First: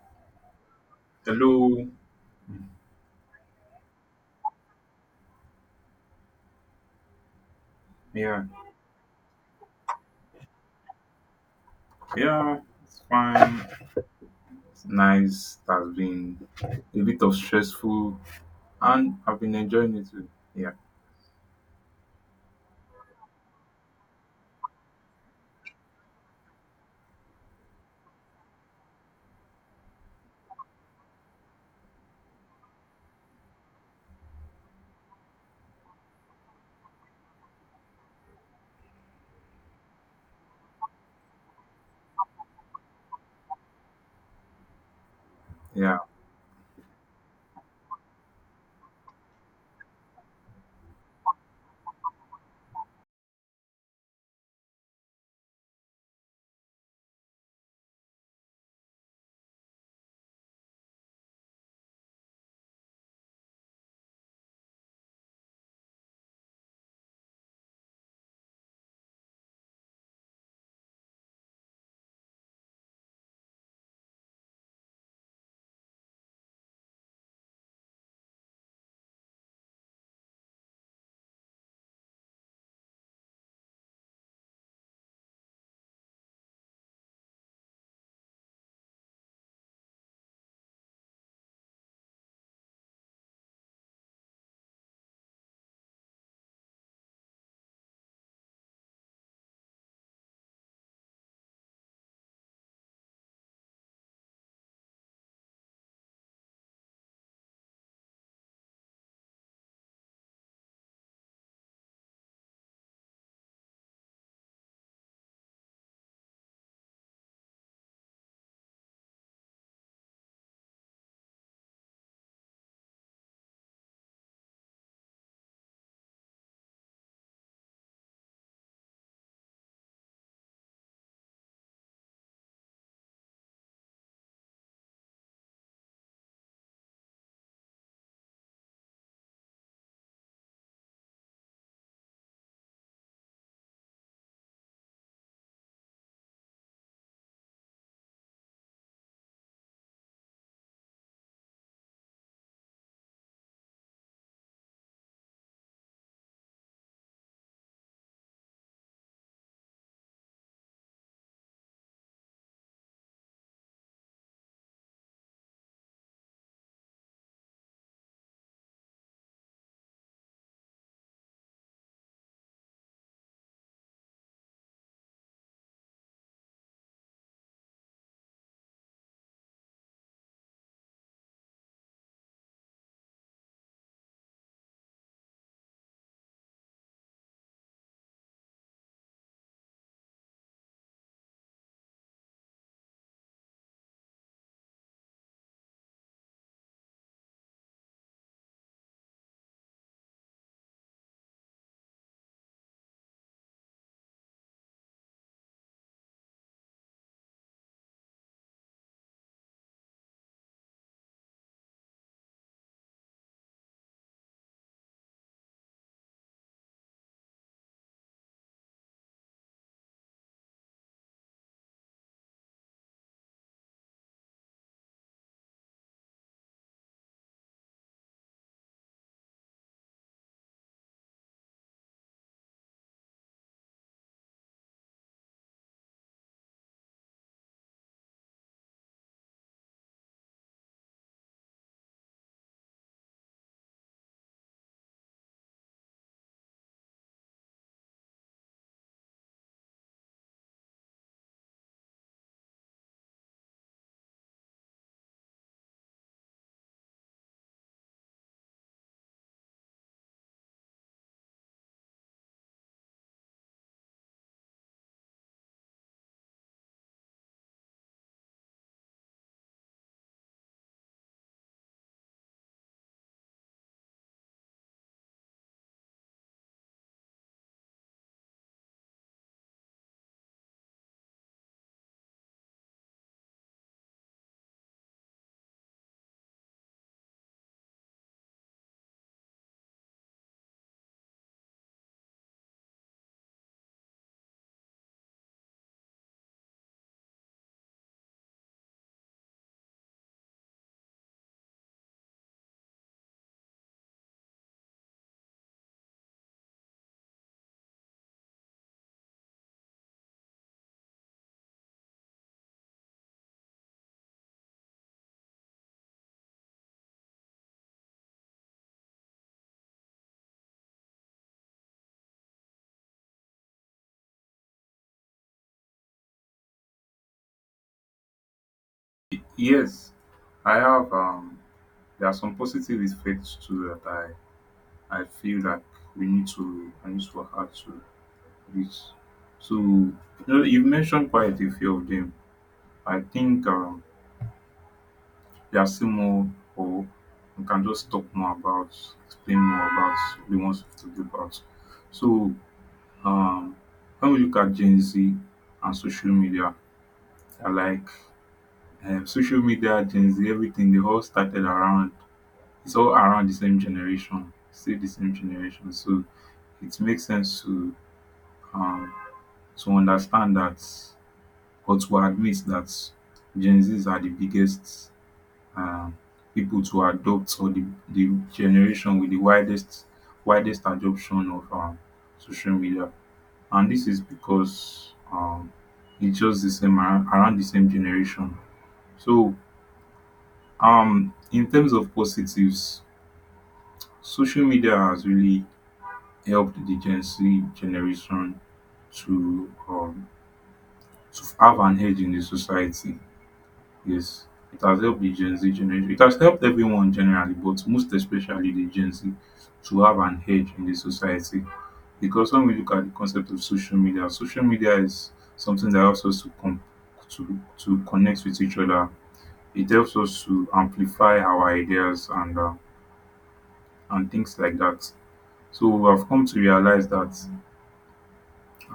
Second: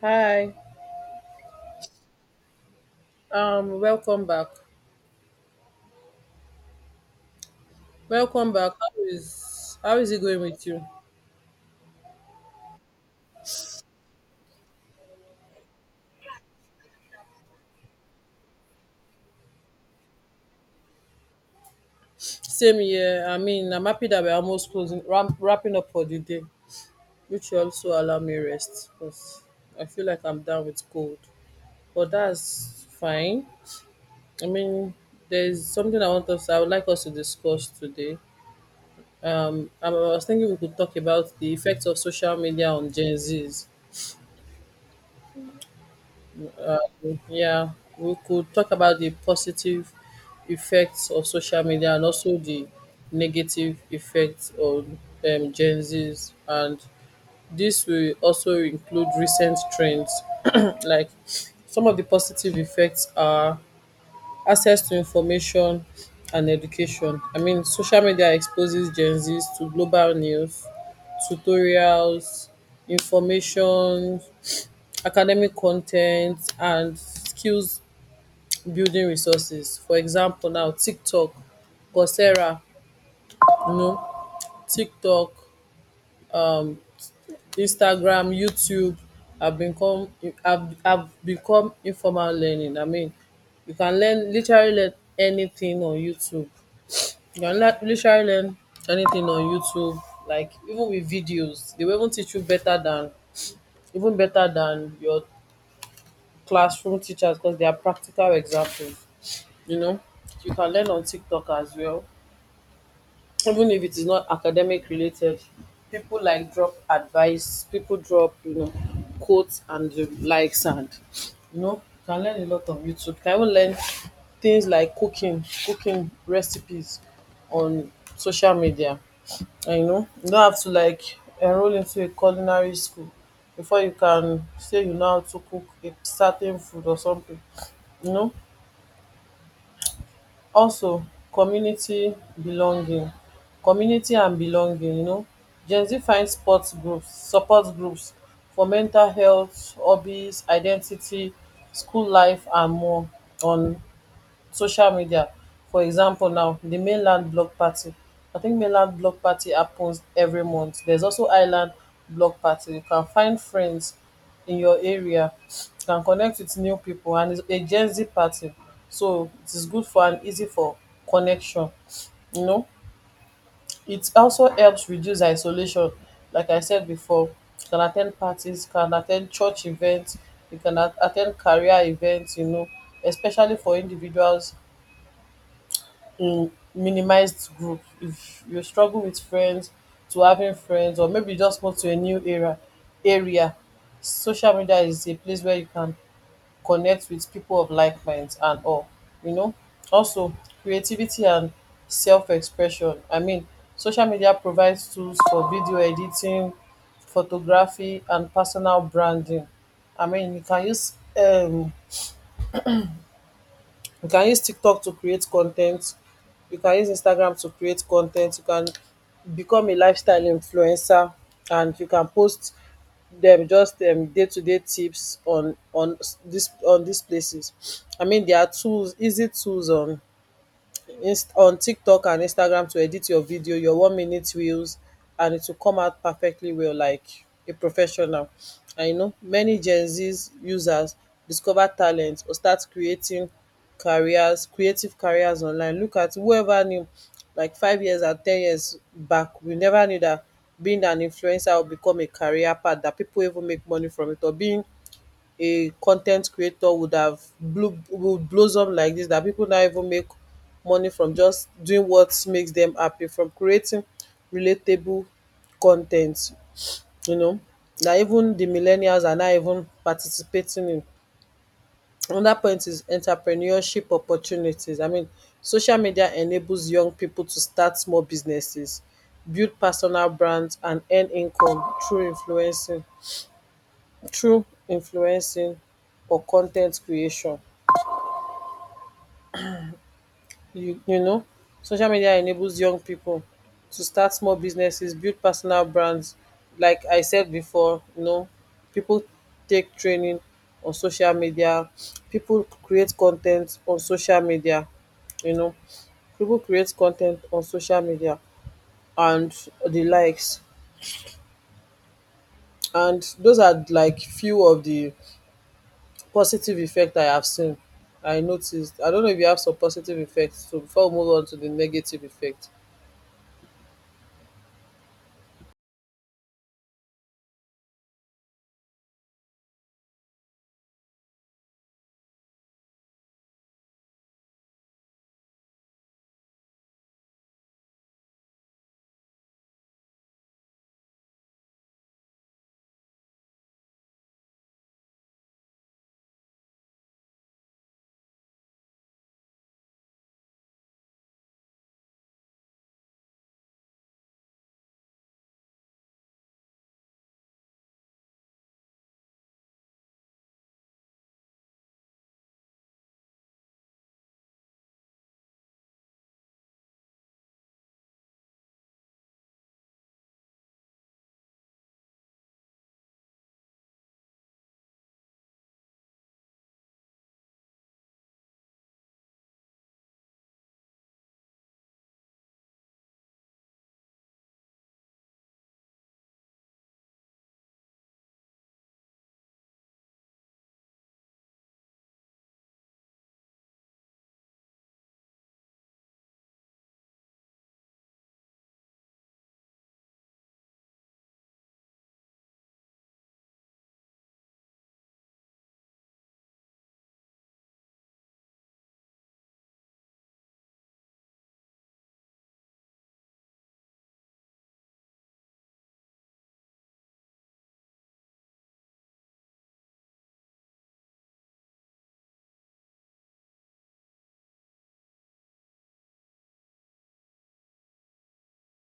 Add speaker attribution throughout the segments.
Speaker 1: Hi.
Speaker 2: Hello.
Speaker 1: Welcome back.
Speaker 2: Yeah.
Speaker 1: Welcome back. How is it going with you?
Speaker 2: Yeah. It's fine. It's nice. It has been a bit of stressful, and I've been enjoying it too. Yeah.
Speaker 1: Same here. I mean, I'm happy that we're almost wrapping up for the day, which will also allow me rest because I feel like I'm down with cold. But that's fine. I mean, there's something I would like us to discuss today. I was thinking we could talk about the effects of social media on Gen Zs.
Speaker 2: Yeah.
Speaker 1: Yeah, we could talk about the positive effects of social media and also the negative effects on Gen Zs. And this will also include recent trends. Like some of the positive effects are access to information and education. I mean, social media exposes Gen Zs to global news, tutorials, information, academic content, and skills building resources, for example now TikTok, Coursera, you know, TikTok, Instagram, YouTube have become have become informal learning. I mean, you can learn literally learn anything on YouTube. You can literally learn anything on YouTube. Like even with videos, they will even teach you better than your classroom teachers, because they are practical examples, you know. You can learn on TikTok as well, even if it is not academic related. People like drop advice, people drop, you know, quotes and the likes. And you know, you can learn a lot on YouTube. You can even learn things like cooking recipes on social media. And you know, you don't have to like enroll into a culinary school before you can say you know how to cook a certain food or something, you know. Also community belonging, community and belonging, you know, Gen Z find sports groups support groups for mental health, hobbies, identity, school life, and more on social media. For example, now the Mainland Block Party, I think Mainland Block Party happens every month. There's also Island Block Party. You can find friends in your area, you can connect with new people, and it's a Gen Z party. So it is good for and easy for connection, you know. It also helps reduce isolation. Like I said before, you can attend parties, you can attend church events, you can at career events, you know, especially for individuals in minimized group. If you struggle with friends to having friends, or maybe you just move to a new area, social media is a place where you can connect with people of like minds and all, you know. Also creativity and self-expression. I mean, social media provides tools for video editing, photography, and personal branding. I mean, um you can use TikTok to create content. You can use Instagram to create content. You can become a lifestyle influencer, and you can post them just day-to-day tips on this on these places. I mean, there are tools, easy tools on inst on TikTok and Instagram to edit your video, your 1 minute reels, and it will come out perfectly well, like a professional. And you know, many Gen Z's users discover talent or start creating careers, creative careers online. Look at, whoever knew, like 5 years and 10 years back, we never knew that being an influencer would become a career path that people even make money from it, or being a content creator would have blew would blossom like this, that people now even make money from just doing what makes them happy, from creating relatable content, you know. Na even the millennials are now even participating in. Another point is entrepreneurship opportunities. I mean, social media enables young people to start small businesses, build personal brands, and earn income through influencing or content creation, you know. Social media enables young people to start small businesses, build personal brands, like I said before, you know. People take training on social media, people create on social media you know content on social media and the likes. And those are like few of the positive effect I have seen I noticed I don't know if you have some positive effects, so before we move on to the negative effect.
Speaker 2: Yes. I have there are some positive effects too that I feel like we need to I need to work hard to reach. So you know, you've mentioned quite a few of them. I think there are still more, or we can just talk more about, explain more about the ones we have to do about. So, Um, when we look at Gen Z and social media, they're like, social media, Gen Z, everything, they all started around, it's all around the same generation, still the same generation. So it makes sense to, um, to understand that, or to admit that Gen Zs are the biggest, um, people to adopt, or the generation with the widest, widest adoption of social media. And this is because, it's just the same around the same generation. So, in terms of positives, social media has really helped the Gen Z generation to, to have an edge in the society. Yes, it has helped the Gen Z generation. It has helped everyone generally, but most especially the Gen Z, to have an edge in the society. Because when we look at the concept of social media is something that helps us to to connect with each other. It helps us to amplify our ideas and things like that. So we have come to realize that,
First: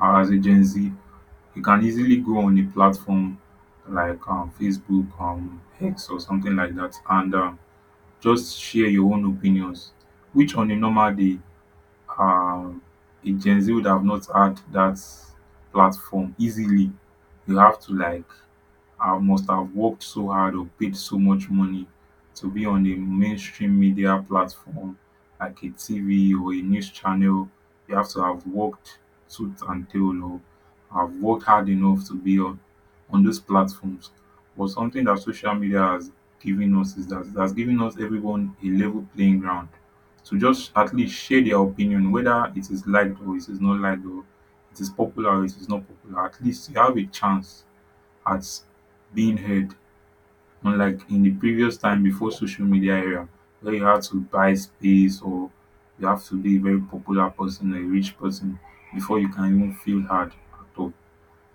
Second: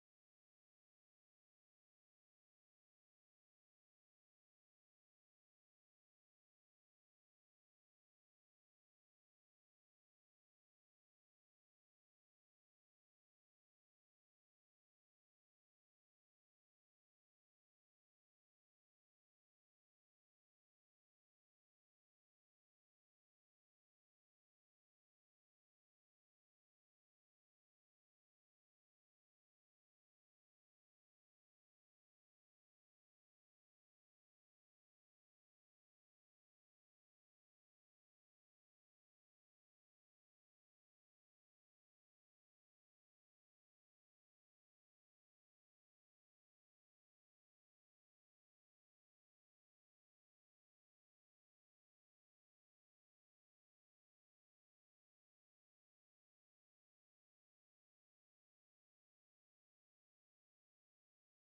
Speaker 2: as a Gen Z, you can easily go on a platform like, Facebook, X, or something like that, and just share your own opinions, which on a normal day, um a Gen Z would have not had that platform easily. You have to like, I must have worked so hard or paid so much money to be on a mainstream media platform like a TV or a news channel. You have to have worked tooth and tail, or have worked hard enough to be on those platforms. But something that social media has given us is that, that's given us everyone a level playing ground to just at least share their opinion, whether it is liked or it is not liked, or it is popular or it is not popular. At least you have a chance at being heard, unlike in the previous time before social media era, where you had to buy space, or you have to be a very popular person or a rich person before you can even feel heard at all.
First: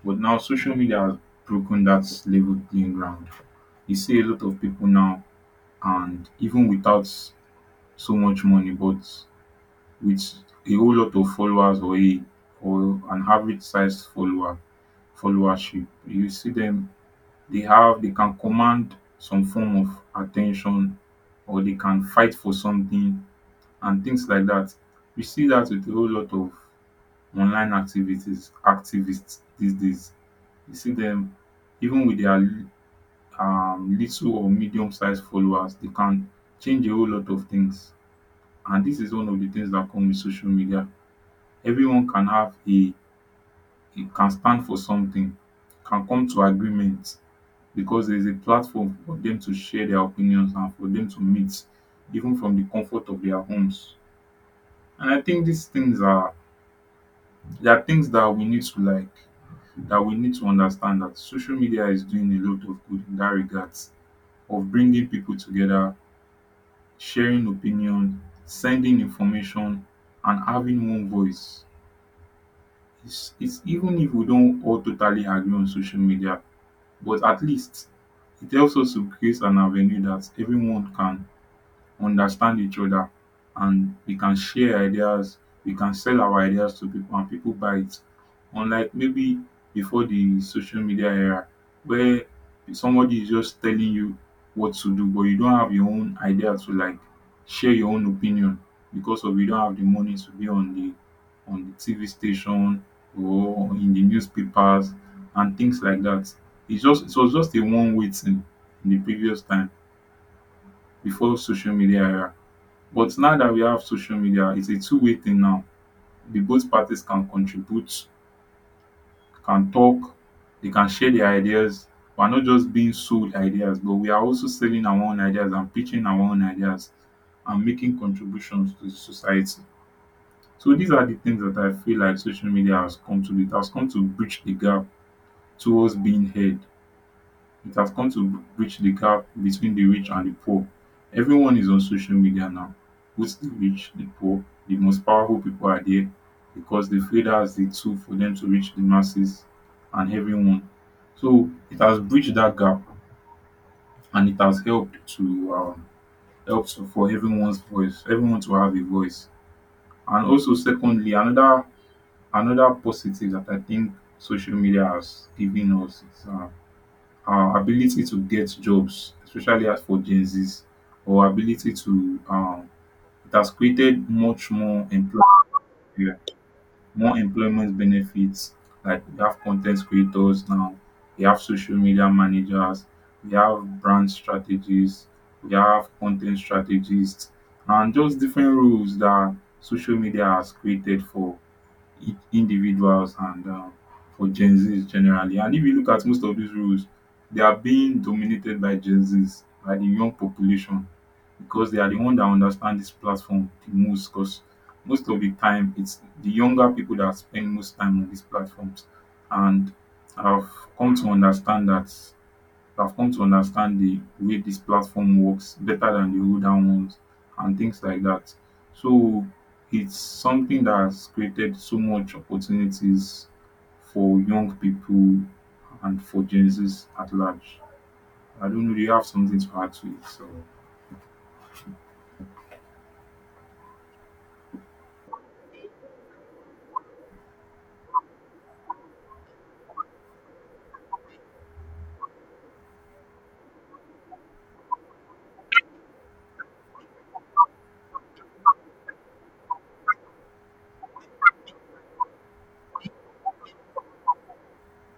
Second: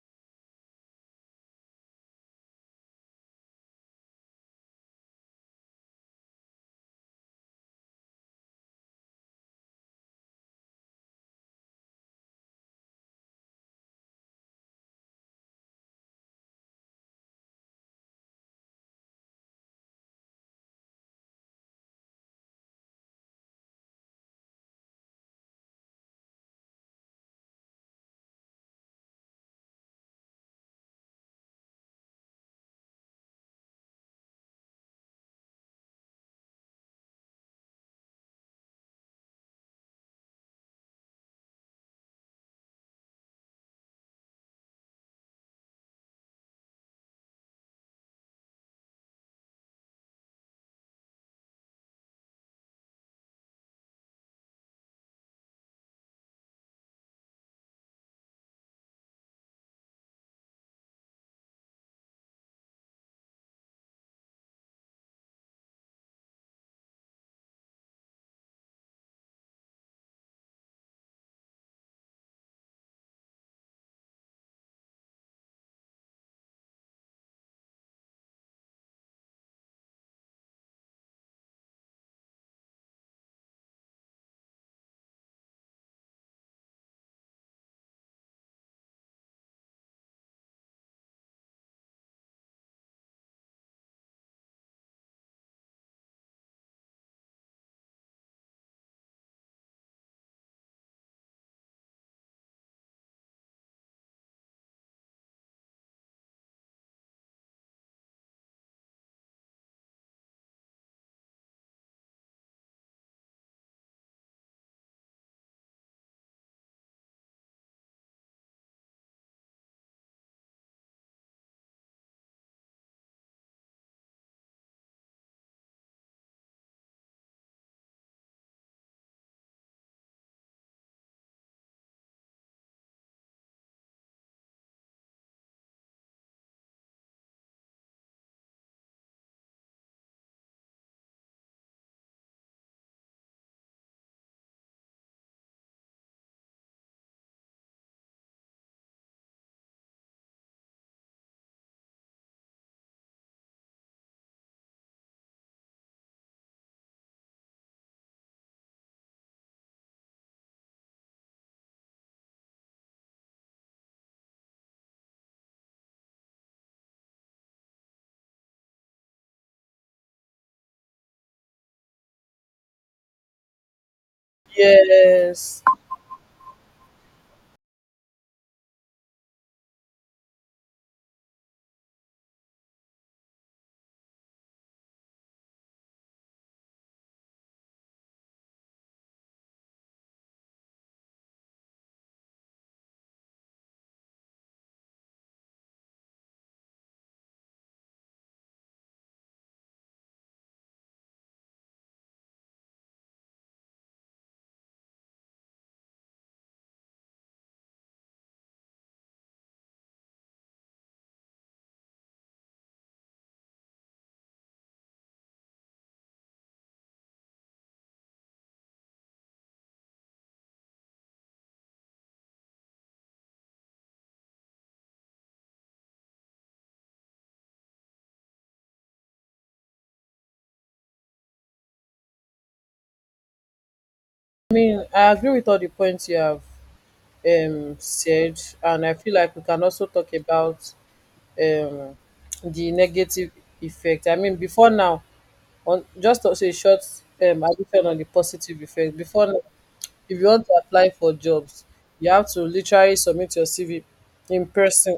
Speaker 2: But now social media has broken that level playing ground. You see a lot of people now, and even without so much money, but with a whole lot of followers, or a, or an average sized follower, followership, you see them, they have, they can command some form of attention, or they can fight for something and things like that. We see that with a whole lot of online activities, activists these days. You see them even with their, little or medium sized followers, they can change a whole lot of things. And this is one of the things that come with social media. Everyone can have a can stand for something, can come to agreement. Because there is a platform for them to share their opinions and for them to meet even from the comfort of their homes. And I think these things are, there are things that we need to like, that we need to understand that social media is doing a lot of good in dat regards of bringing people together, sharing opinion, sending information, and having one voice. It's even if we don't all totally agree on social media, but at least it helps us to create an avenue that everyone can understand each other, and we can share ideas, we can sell our ideas to people and people buy it, unlike maybe before the social media era, where somebody is just telling you what to do but you don't have your own idea to like share your own opinion, because of you don't have the money to be on the, on the TV station or in the newspapers and things like that. It was just a one way thing in the previous time before social media era. But now that we have social media, its a two-way thing now. The both parties can contribute, can talk, they can share their ideas. We're not just being sold ideas but we are also selling our own ideas and pitching our own ideas and making contributions to the society. So these are the things that I feel like social media has come to, it has come to bridge the gap towards being heard. It has come to bridge the gap between the rich and the poor. Everyone is on social media now, both the rich, the poor, the most powerful people are there because they feel that's the tool for them to reach the masses and everyone. So it has bridged that gap, and it has helped to, help to- for everyone's voice, everyone to have a voice. And also, secondly, another, another positive that I think social media has given us is, ability to get jobs, especially as for Gen Zs, or ability to, it has created much more employment,
Speaker 1: Yes.
Speaker 2: more employment benefits. Like we have content creators now, we have social media managers, we have brand strategists, we have content strategists, and just different roles that social media has created for individuals and, for Gen Zs generally. And if you look at most of these roles, they are being dominated by Gen Zs, by the young population, because they are the one that understand this platform the most. Because most of the time, it's the younger people that spend most time on these platforms, and I've come to understand that, I've come to understand the way this platform works better than the older ones and things like that. So it's something that has created so much opportunities for young people and for Gen Zs at large. I don't know, do you have something to add to it? So,
Speaker 1: I mean, I agree with all the points you have said, and I feel like we can also talk about um, the negative effect. I mean, before now, on just also a short addition on the positive effect. Before now, if you want to apply for jobs, you have to literally submit your CV in person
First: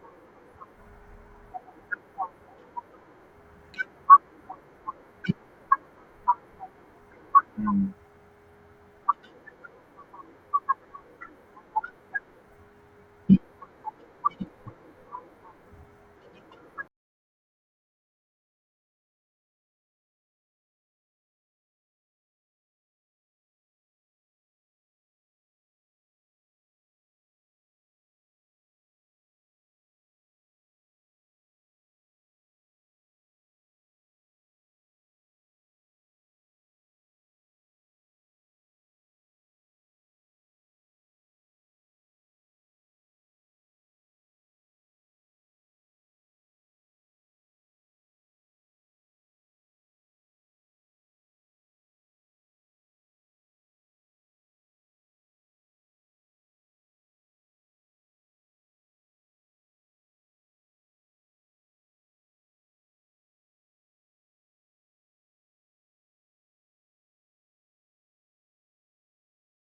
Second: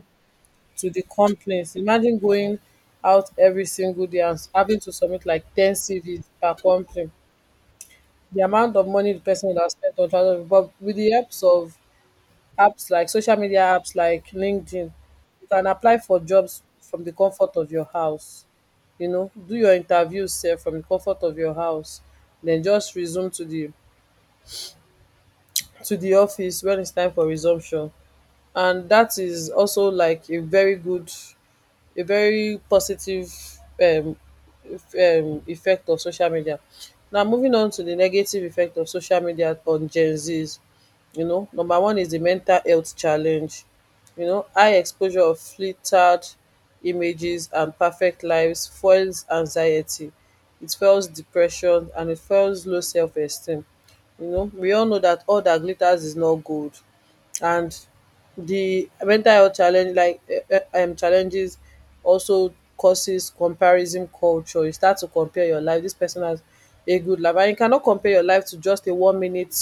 Speaker 1: to the companies. Imagine going out every single day and having to submit like 10 CVs per company,
Speaker 2: mm.
Speaker 1: the amount of money the person would have spent on travel. But with the helps of apps like social media apps like LinkedIn, you can apply for jobs from the comfort of your house. You know, do your interviews self from the comfort of your house, then just resume to the office when it's time for resumption. And that is also like a very good, a very positive um eff- effect of social media. Now, moving on to the negative effect of social media on Gen Zs, you know, number one is the mental health challenge. You know, high exposure of flittered images and perfect lives fuels anxiety, it fuels depression, and it fuels low self esteem. You know, we all know that all that glitters is not gold. And the mental health challenges also causes comparison culture. You start to compare your life. This person has a good life, and you cannot compare your life to just a 1 minute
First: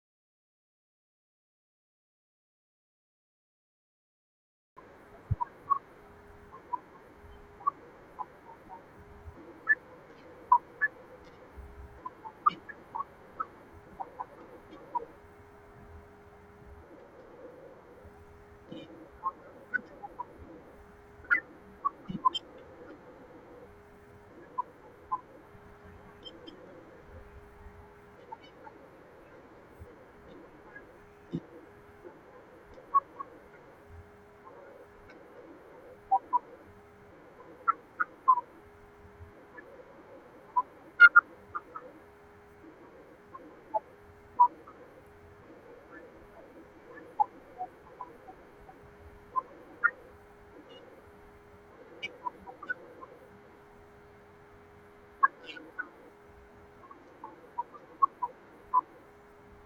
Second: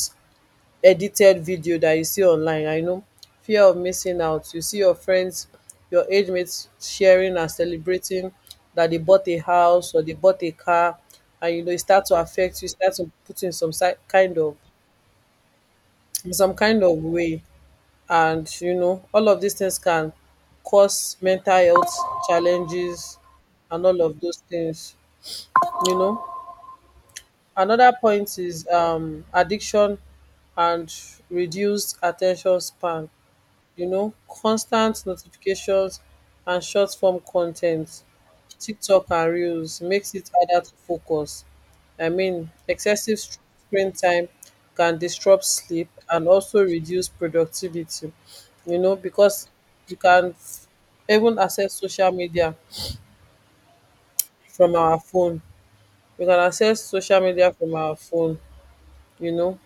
Speaker 1: edited video that you see online, I know. Fear of missing out, you see your friends, your age mates, sharing and celebrating that they bought a house or they bought a car. And you know, it start to affect, you start to put in some kind of, in some kind of way. And you know, all of these things can cause mental health challenges and all of those things, you know. Another point is addiction and reduced attention span. You know, constant notifications and short-form content, TikTok and reels, makes it harder to focus. I mean, excessive screen time can disrupt sleep and also reduce productivity, you know, because you even access social media from our phone. We can access social media from our phone, you know.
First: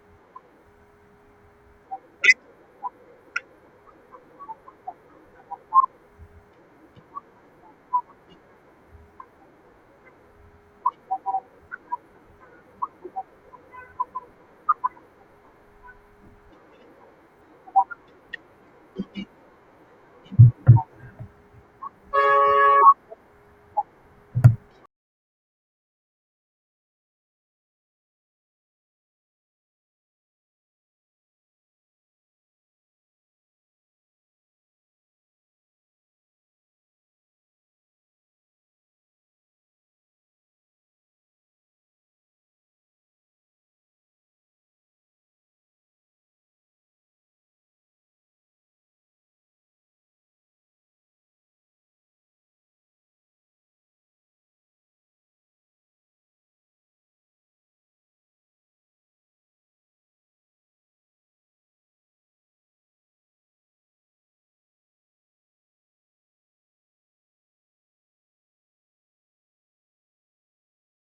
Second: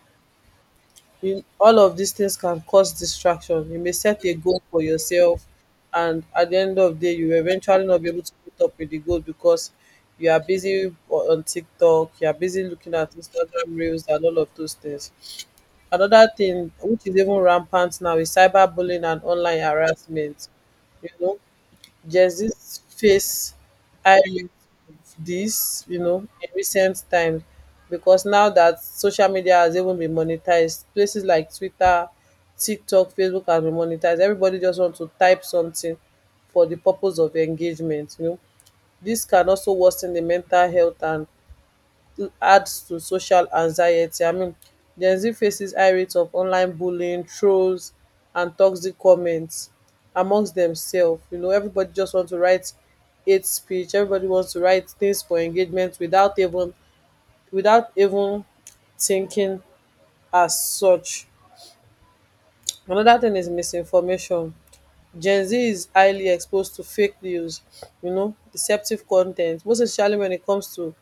Speaker 1: In all of these things can cause distraction. You may set a goal for yourself, and at the end of the day you will eventually not be able to meet up with the goal because you are busy on TikTok, you are busy looking at Instagram reels and all of those things. Another thing which is even rampant now is cyberbullying and online harassment. You know, there's this face I rate of this, you know, in recent time, because now that social media has even been monetized, places like Twitter, TikTok, Facebook has been monetized. Everybody just wants to type something for the purpose of engagement, you know. This can also worsen the mental health and adds to social anxiety. I mean, Gen Z faces high rates of online bullying, trolls, and toxic comments amongst themselves. You know, everybody just wants to write hate speech. Everybody wants to write things for engagement without even without even thinking as such. Another thing is misinformation. Gen Z is highly exposed to fake news, you know, deceptive content, most especially when it comes to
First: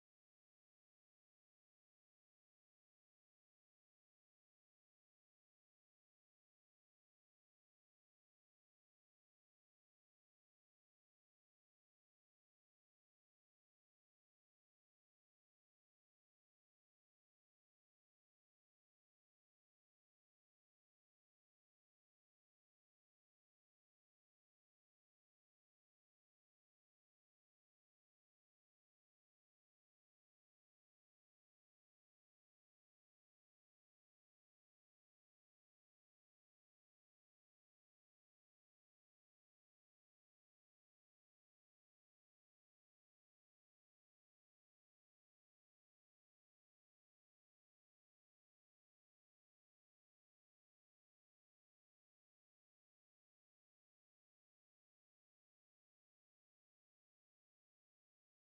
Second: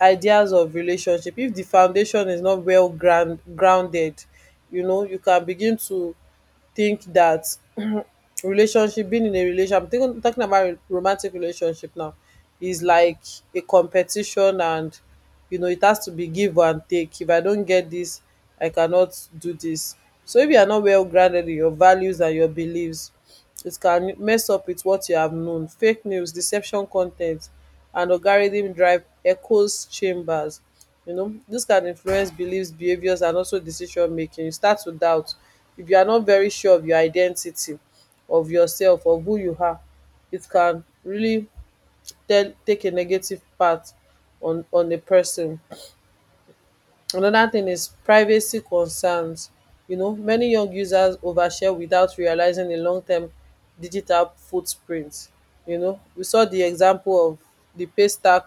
Speaker 1: ideas of relationship. If the foundation is not well grounded, you know, you can begin to think that relationship being in a relationship, I'm talking about romantic relationship now, is like a competition. And you know, it has to be give and take. If I don't get this, I cannot do this. So if you are not well grounded in your values and your beliefs, it can mess up with what you have known. Fake news, deception content, and algorithm drive echoes chambers, you know, this can influence beliefs, behaviors, and also decision making. You start to doubt, if you are not very sure of your identity, of yourself, of who you are, it can really tell take a negative part on a person. Another thing is privacy concerns. You know, many young users overshare without realizing the long term digital footprint. You know, we saw the example of the paystack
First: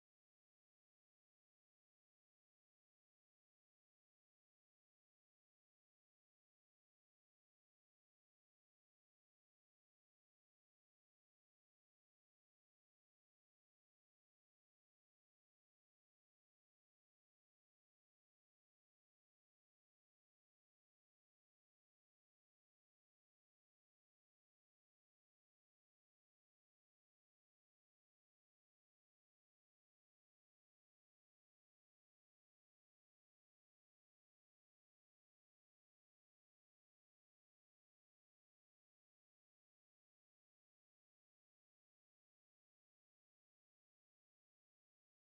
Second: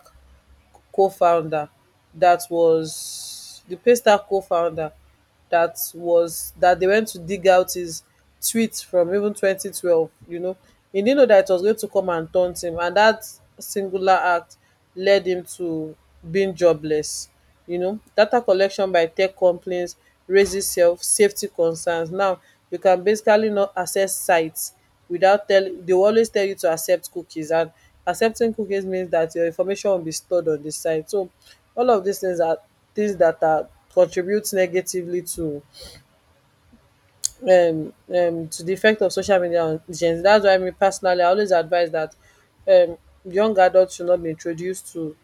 Speaker 1: co-founder the Paystar co-founder that was, that they went to dig out his tweets from even 2012. You know, he didn't know that it was going to come and taunt him, and that singular act led him to being jobless. You know, data collection by tech companies raises self safety concerns. Now you can basically not access sites without telling, they will always tell you to accept cookies, and accepting cookies means that your information will be stored on the site. So all of these things are things that are contributes negatively to the effect of social media on Gen Z. That's why, me personally, I always advise that um young adults should not be introduced to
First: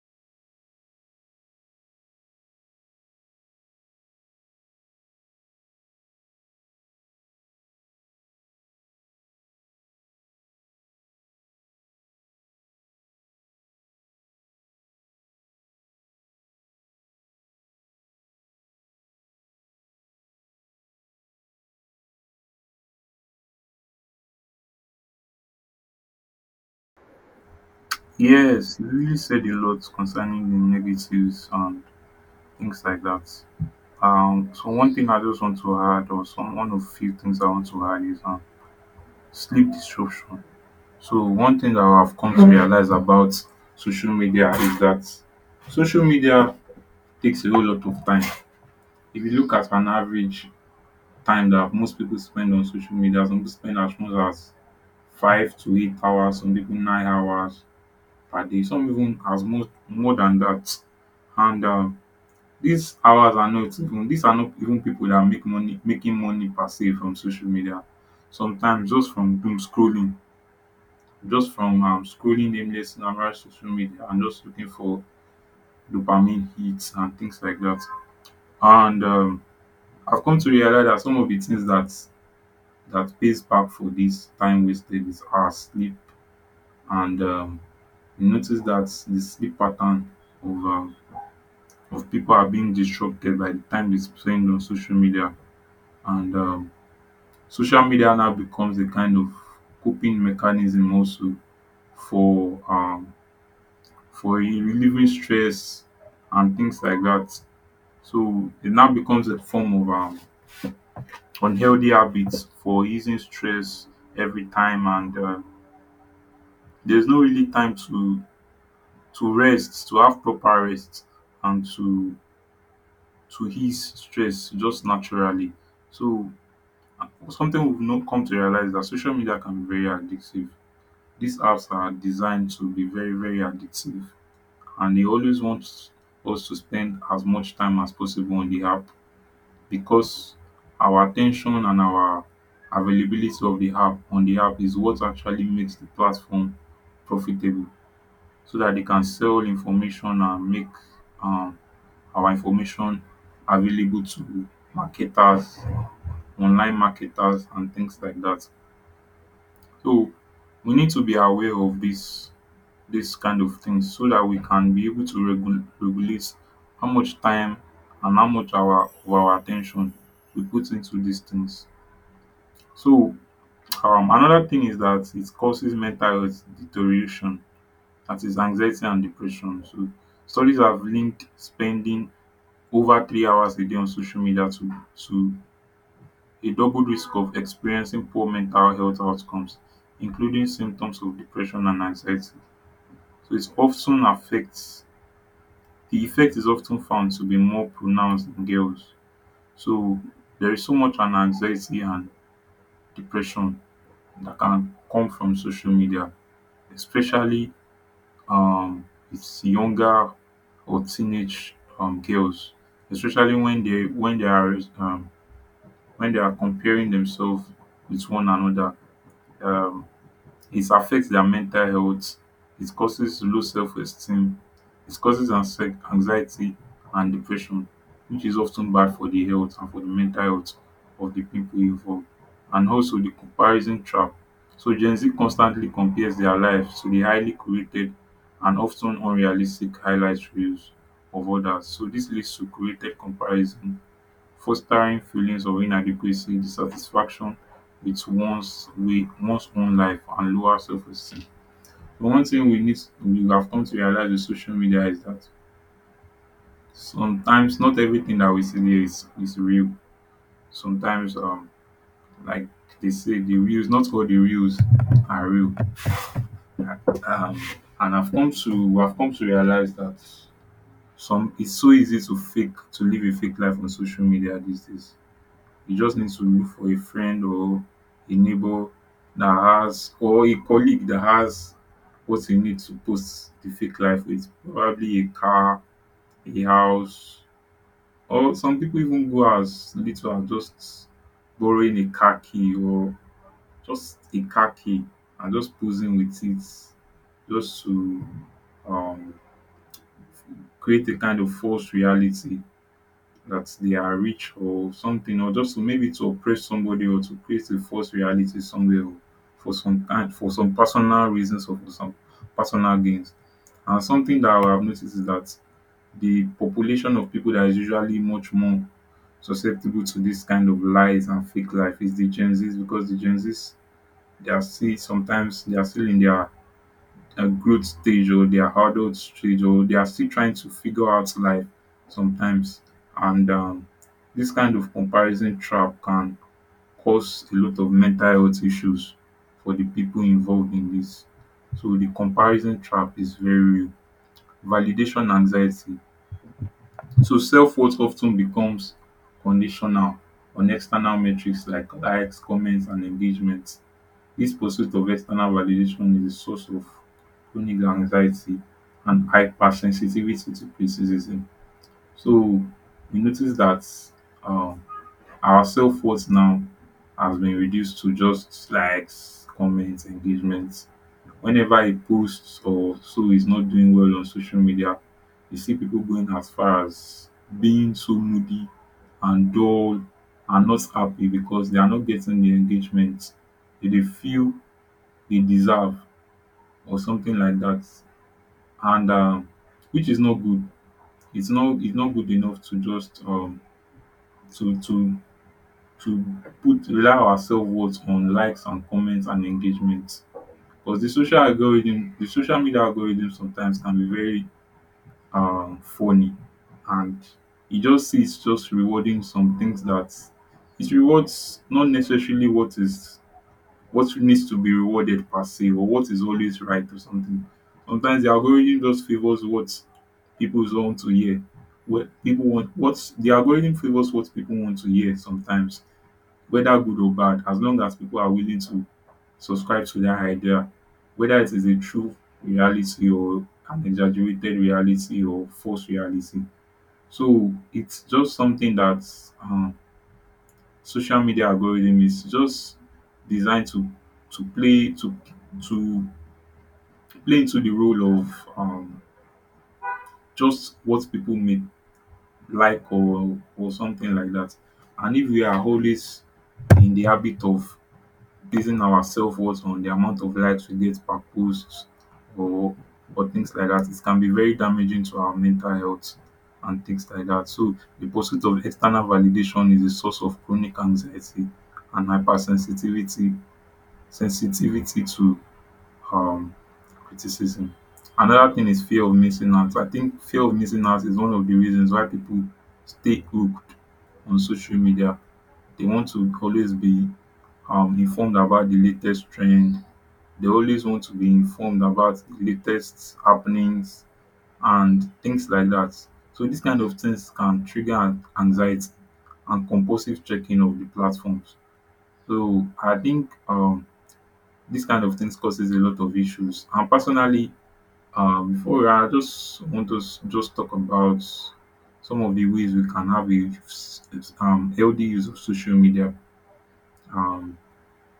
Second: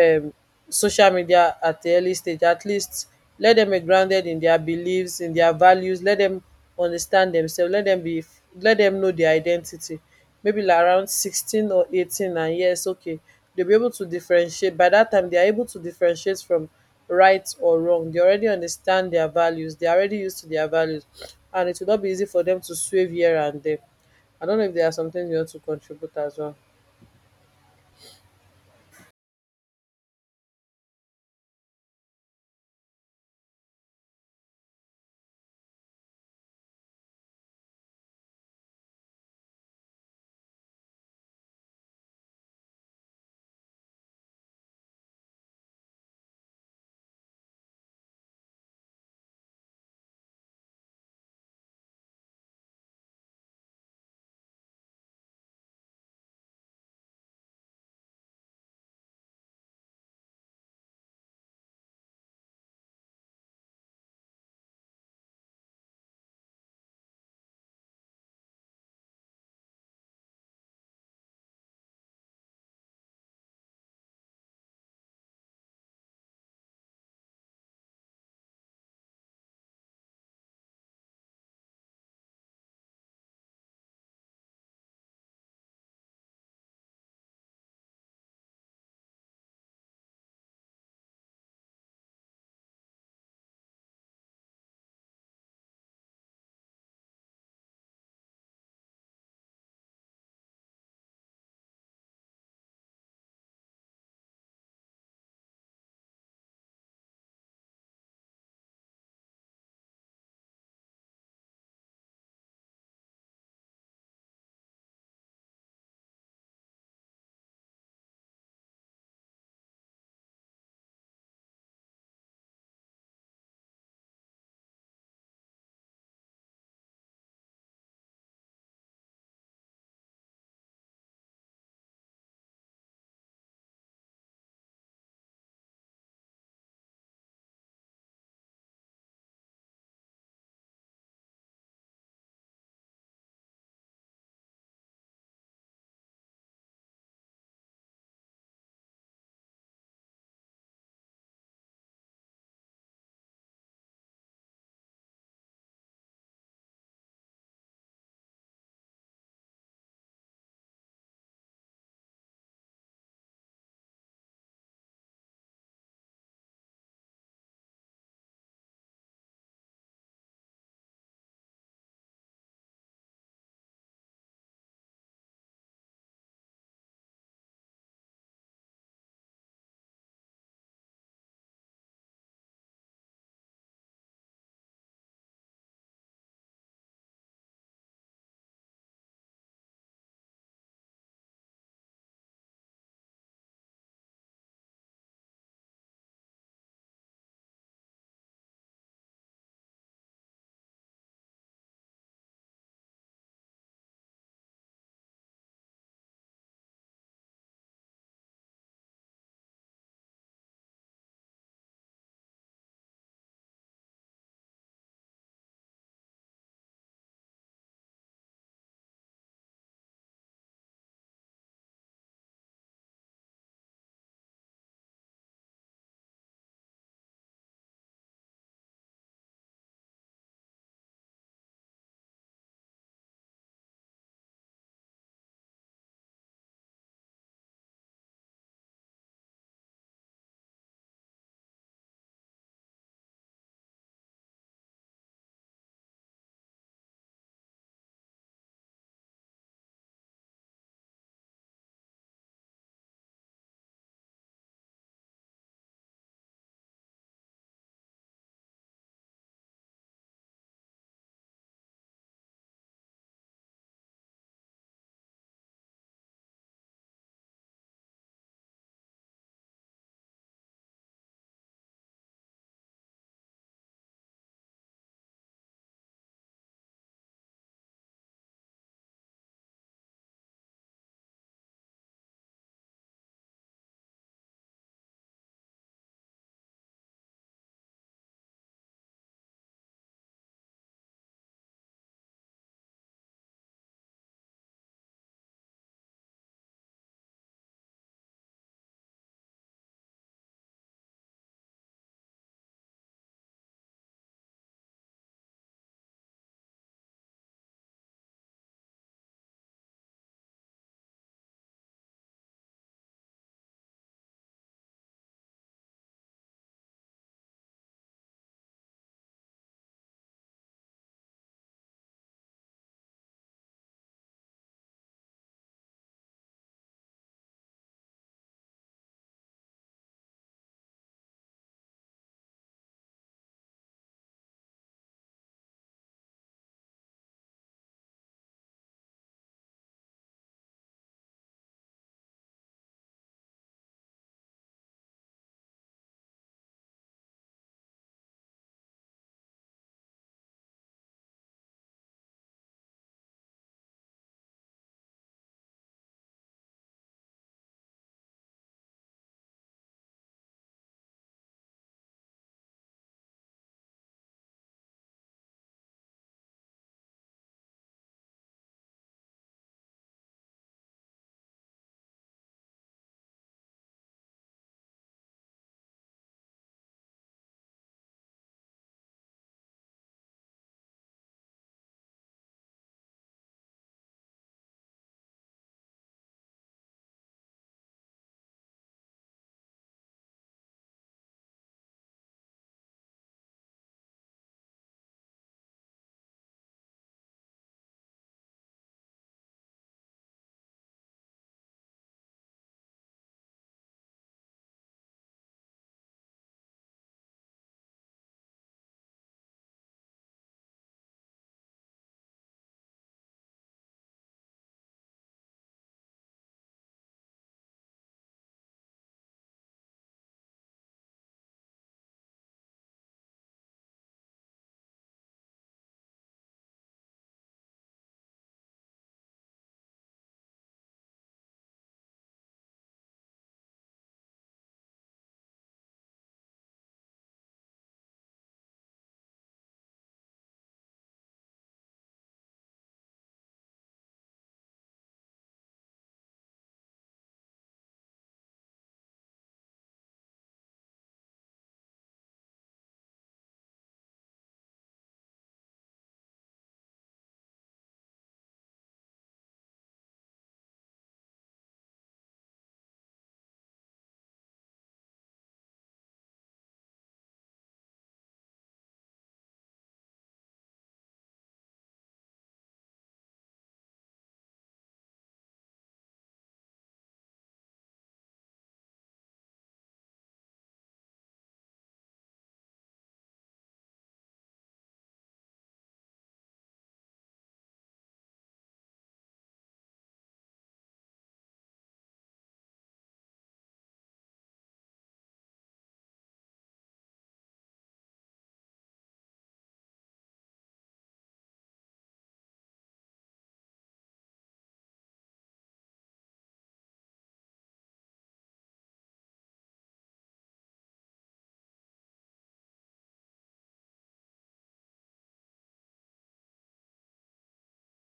Speaker 1: um social media at the early stage. At least let them be grounded in their beliefs, in their values, let them understand themselves, let them be, let them know their identity, maybe like around 16 or 18. And yes, okay, they'll be able to differentiate. By that time they are able to differentiate from right or wrong, they already understand their values, they are already used to their values, and it will not be easy for them to swerve here and there. I don't know if there are some things you want to contribute as well.
Speaker 2: Yes, you really said a lot concerning the negatives and things like that. So one thing I just want to add, or some one of few things I want to add is, sleep disruption. So one thing that I have come to realize about social media is that social media takes a whole lot of time. If you look at an average time that most people spend on social media, some people spend as much as 5 to 8 hours, some people 9 hours per day, some even as much more than that. And these hours are not even, these are not even people that make money, making money per se from social media. Sometimes just from doom scrolling, just from scrolling nameless, numerous social media and just looking for dopamine hits and things like that. And I've come to realize that some of the things that, that pays back for this time wasted is our sleep. And you notice that the sleep pattern of, of people are being disrupted by the time they spend on social media, and social media now becomes a kind of coping mechanism also for, for e relieving stress and things like that. So it now becomes a form of, unhealthy habits for easing stress every time, and there's no really time to rest, to have proper rest, and to ease stress just naturally. So, something we've not come to realize that social media can be very addictive. These apps are designed to be very very addictive, and they always want us to spend as much time as possible on the app. Because our attention and our availability of the app, on the app, is what actually makes the platform profitable, so that they can sell information and make, um our information available to marketers, online marketers and things like that. So we need to be aware of this, this kind of tins, so that we can be able to regulate how much time and how much our of our attention we put into these things. So, another thing is that it causes mental health deterioration, that is anxiety and depression. So, studies have linked spending over 3 hours a day on social media to a double risk of experiencing poor mental health outcomes, including symptoms of depression and anxiety. So, it often affects, the effect is often found to be more pronounced in girls. So, there is so much an anxiety and depression that can come from social media, especially um with younger or teenage girls, especially when they are comparing themselves with one another. um it affects their mental health. It causes low self-esteem. It causes anxiety and depression, which is often bad for the health and for the mental health of the people involved. And also, the comparison trap. So Gen Z constantly compares their lives to the highly curated and often unrealistic highlight reels of others, so this leads to curated comparison, fostering feelings of inadequacy, dissatisfaction with one's way one's own life, and lower self-esteem. But one thing we have come to realize with social media is that sometimes not everything that we see there is real. Sometimes like they say, the reels, not all the reels are real. Um and I've come to we have come to realize that some it's so easy to live a fake life on social media these days. You just need to look for a friend or a neighbor that has, or a colleague that has what you need to post the fake life with. Probably a car, a house, or some people even go as little as just borrowing a car key, or just a car key, and just posing with it, just to um, create a kind of false reality that they are rich or something, or just to maybe to oppress somebody, or to create a false reality somewhere, or for some personal reasons, or for some personal gains. And something that I have noticed is that the population of people that is usually much more susceptible to this kind of lies and fake life is the Gen Zs, because the Gen Zs, they are still, sometimes they are still in their a growth stage or their adult stage, or they are still trying to figure out life sometimes. And this kind of comparison trap can cause a lot of mental health issues for the people involved in this. So the comparison trap is very real. Validation anxiety. So self worth often becomes conditional on external metrics like likes, comments, and engagement. This pursuit of external validation is a source of chronic anxiety and hypersensitivity to criticism. So we notice that um our self-worth now has been reduced to just likes, comments, engagements. Whenever a post or so is not doing well on social media, you see people going as far as being so moody and dull and not happy because they are not getting the engagement they dey feel they deserve, or something like that. And which is not good. It's not good enough to just to to to put, rely our self worth on likes and comments and engagement, because the social media algorithm sometimes can be very funny, and it just see just rewarding some things that it rewards, not necessarily what is, what needs to be rewarded per se, or what is always right or something. Sometimes the algorithm just favors what people want to hear. What people want What the algorithm favors what people want to hear sometimes, whether good or bad, as long as people are willing to subscribe to that idea, whether it is a true reality or an exaggerated reality or false reality. So it's just something that um social media algorithm is just designed to to play to to play into the role of just what people may like, or something like that. And if we are always in the habit of basing our self worth on the amount of likes we get per post, or or things like that, it can be very damaging to our mental health and things like that. So the pursuit of external validation is a source of chronic anxiety and hypersensitivity sensitivity to um criticism. Another thing is fear of missing out. I think fear of missing out is one of the reasons why people stay hooked on social media. They want to always be informed about the latest trend. They always want to be informed about the latest happenings and things like that. So these kind of things can trigger anxiety and compulsive checking of the platforms. So I think this kind of things causes a lot of issues. And personally, I just want to just talk about some of the ways we can have a healthy use of social media. Um,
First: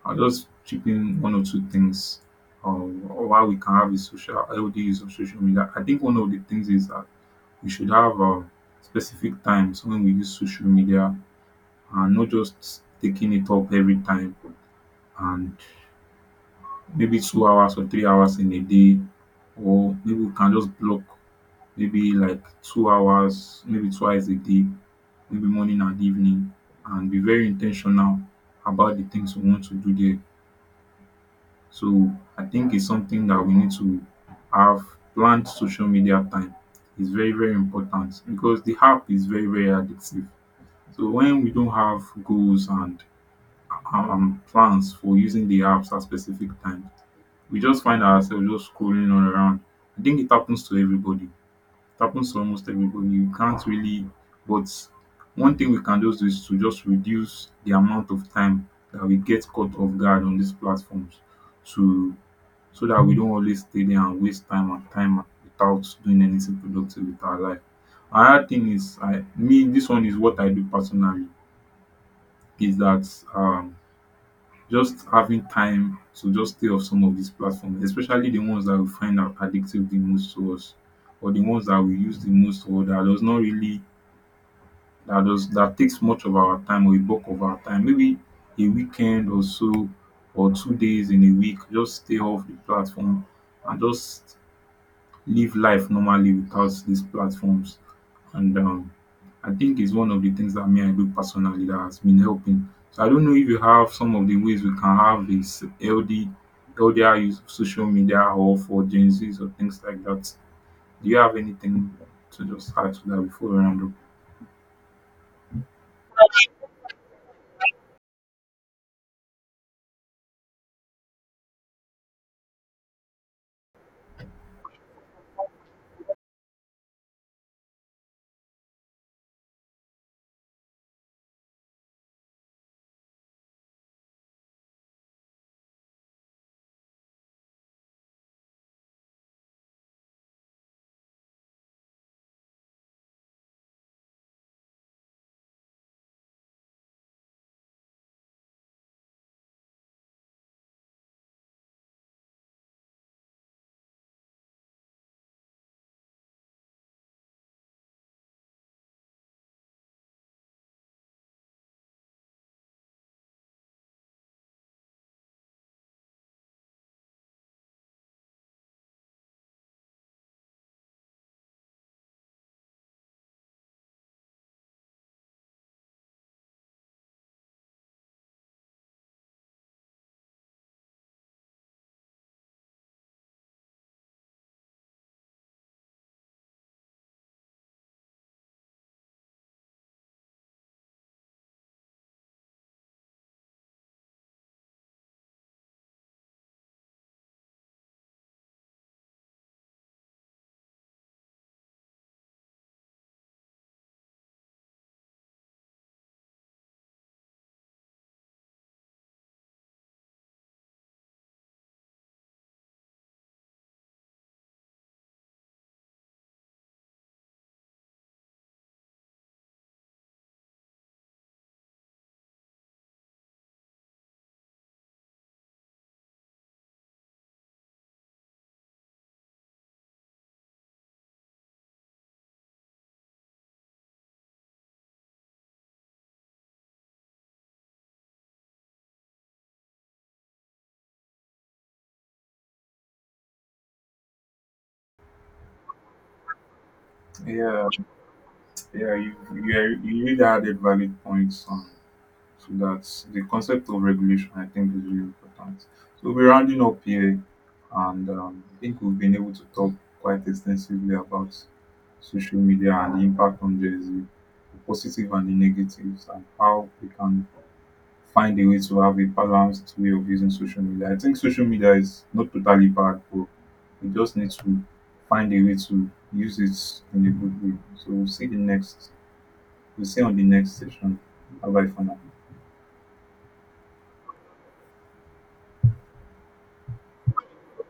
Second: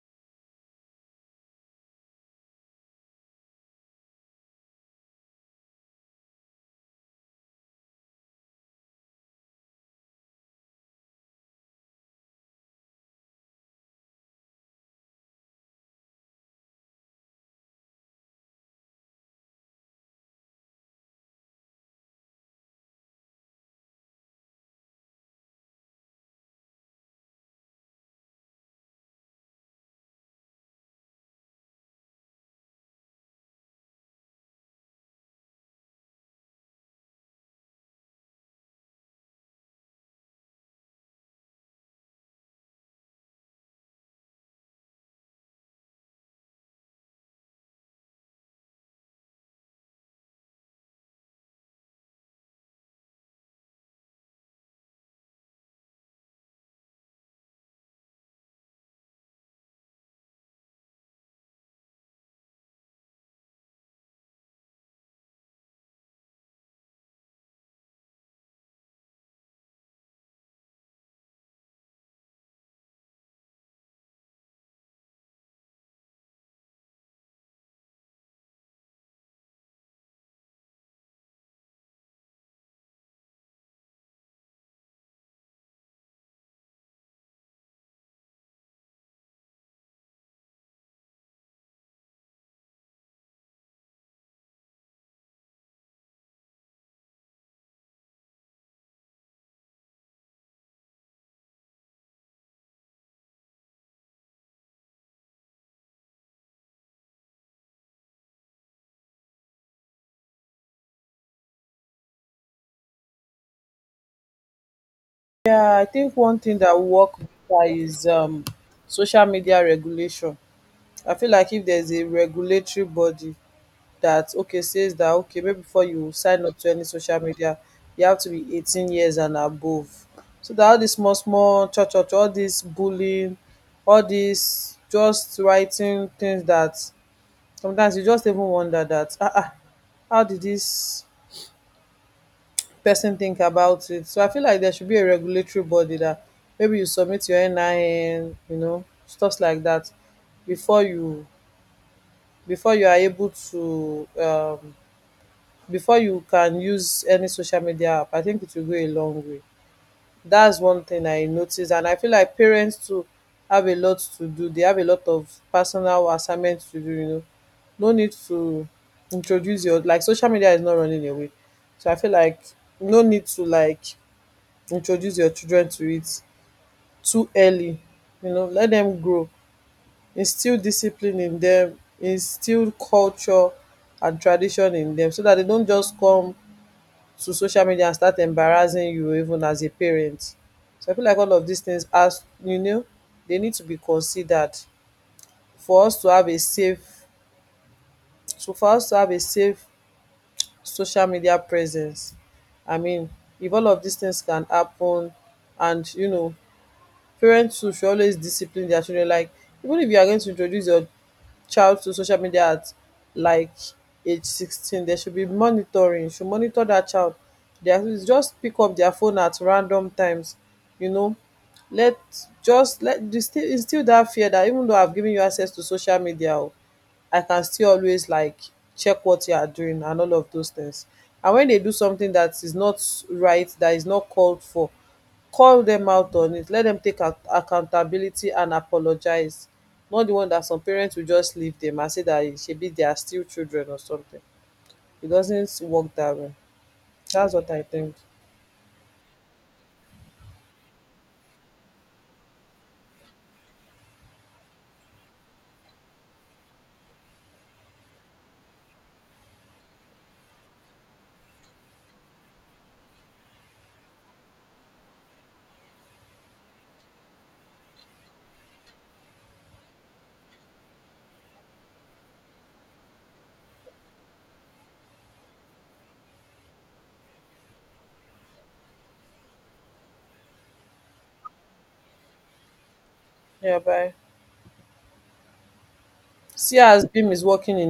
Speaker 2: I'll just chip in one or two things on why we can have a social healthy use of social media. I think one of the things is that we should have specific times when we use social media, and not just taking it up every time, and maybe 2 hours or 3 hours in a day, or maybe we can just block maybe like 2 hours, maybe twice a day, maybe morning and evening, and be very intentional about the things we want to do there. So I think it's something that we need to have planned social media time. It's very very important because the app is very very addictive. So when we don't have goals and plans for using the apps at specific time, we just find ourselves just scrolling all around. I think it happens to everybody. It happens to almost everybody. You can't really, but one thing we can just do is to just reduce the amount of time that we get caught off guard on these platforms, to so that we don't always stay there and waste time and time without doing anything productive with our life. Another thing is I me this one is what I do personally, is that um just having time to just stay off some of these platforms, especially the ones that we find are addictive the most to us, or the ones that we use the most, or that does not really, that takes much of our time or a bulk of our time. Maybe a weekend or so, or 2 days in a week, just stay off the platform and just live life normally without these platforms. And I think it's one of the things that me I do personally that has been helping. So I don't know if you have some of the ways we can have this LDR use of social media, or for Gen Zs or things like that. Do you have anything to just add to that before we round up?
Speaker 1: Yeah, I think one thing that will work better is social media regulation. I feel like if there's a regulatory body that, okay, says that okay, maybe before you sign up to any social media, you have to be 18 years and above. So that all this small small cho cho cho, all this bullying, all this just writing things that sometimes you just even wonder that, ah ah, how did this person think about it. So I feel like there should be a regulatory body that maybe you submit your NIN, you know, stuff like that, before you, before you are able to before you can use any social media app. I think it will go a long way. That's one thing I noticed, and I feel like parents too have a lot to do. They have a lot of personal assignments to do. You know, no need to introduce your, like, social media is not running away. So I feel like no need to, like, introduce your children to it too early. You know, let them grow, instill discipline in them, instill culture and tradition in them, so that they don't just come to social media and start embarrassing you even as a parent. So I feel like all of these things, as you know, they need to be considered for us to have a safe, so for us to have a safe social media presence. I mean, if all of these things can happen, and, you know, parents too should always discipline their children. Like, even if you are going to introduce your child to social media at, like, age 16, there should be monitoring. You should monitor that child. They, their, just pick up their phone at random times. You know, let, just let, instill that fear that, even though I've given you access to social media, oh, I can still always, like, check what you are doing and all of those things. And when they do something that is not right, that is not called for, call them out on it, let them take accountability and apologize. Not the one that some parents will just leave them and say that, eh, shebi they are still children or something. It doesn't work that way. That's what I
Speaker 2: Yeah,
Speaker 1: think.
Speaker 2: yeah, you really added valid points. So that's the concept of regulation, I think, is really important. So we're rounding up here, and I think we've been able to talk quite extensively about social media and the impact on Gen Z, the positive and the negatives, and how we can find a way to have a balanced way of using social media. I think social media is not totally bad, but we just need to find a way to use it in a good way. So we'll see on the next session. Bye bye for now.
Speaker 1: Yeah, bye. See as Beam is working in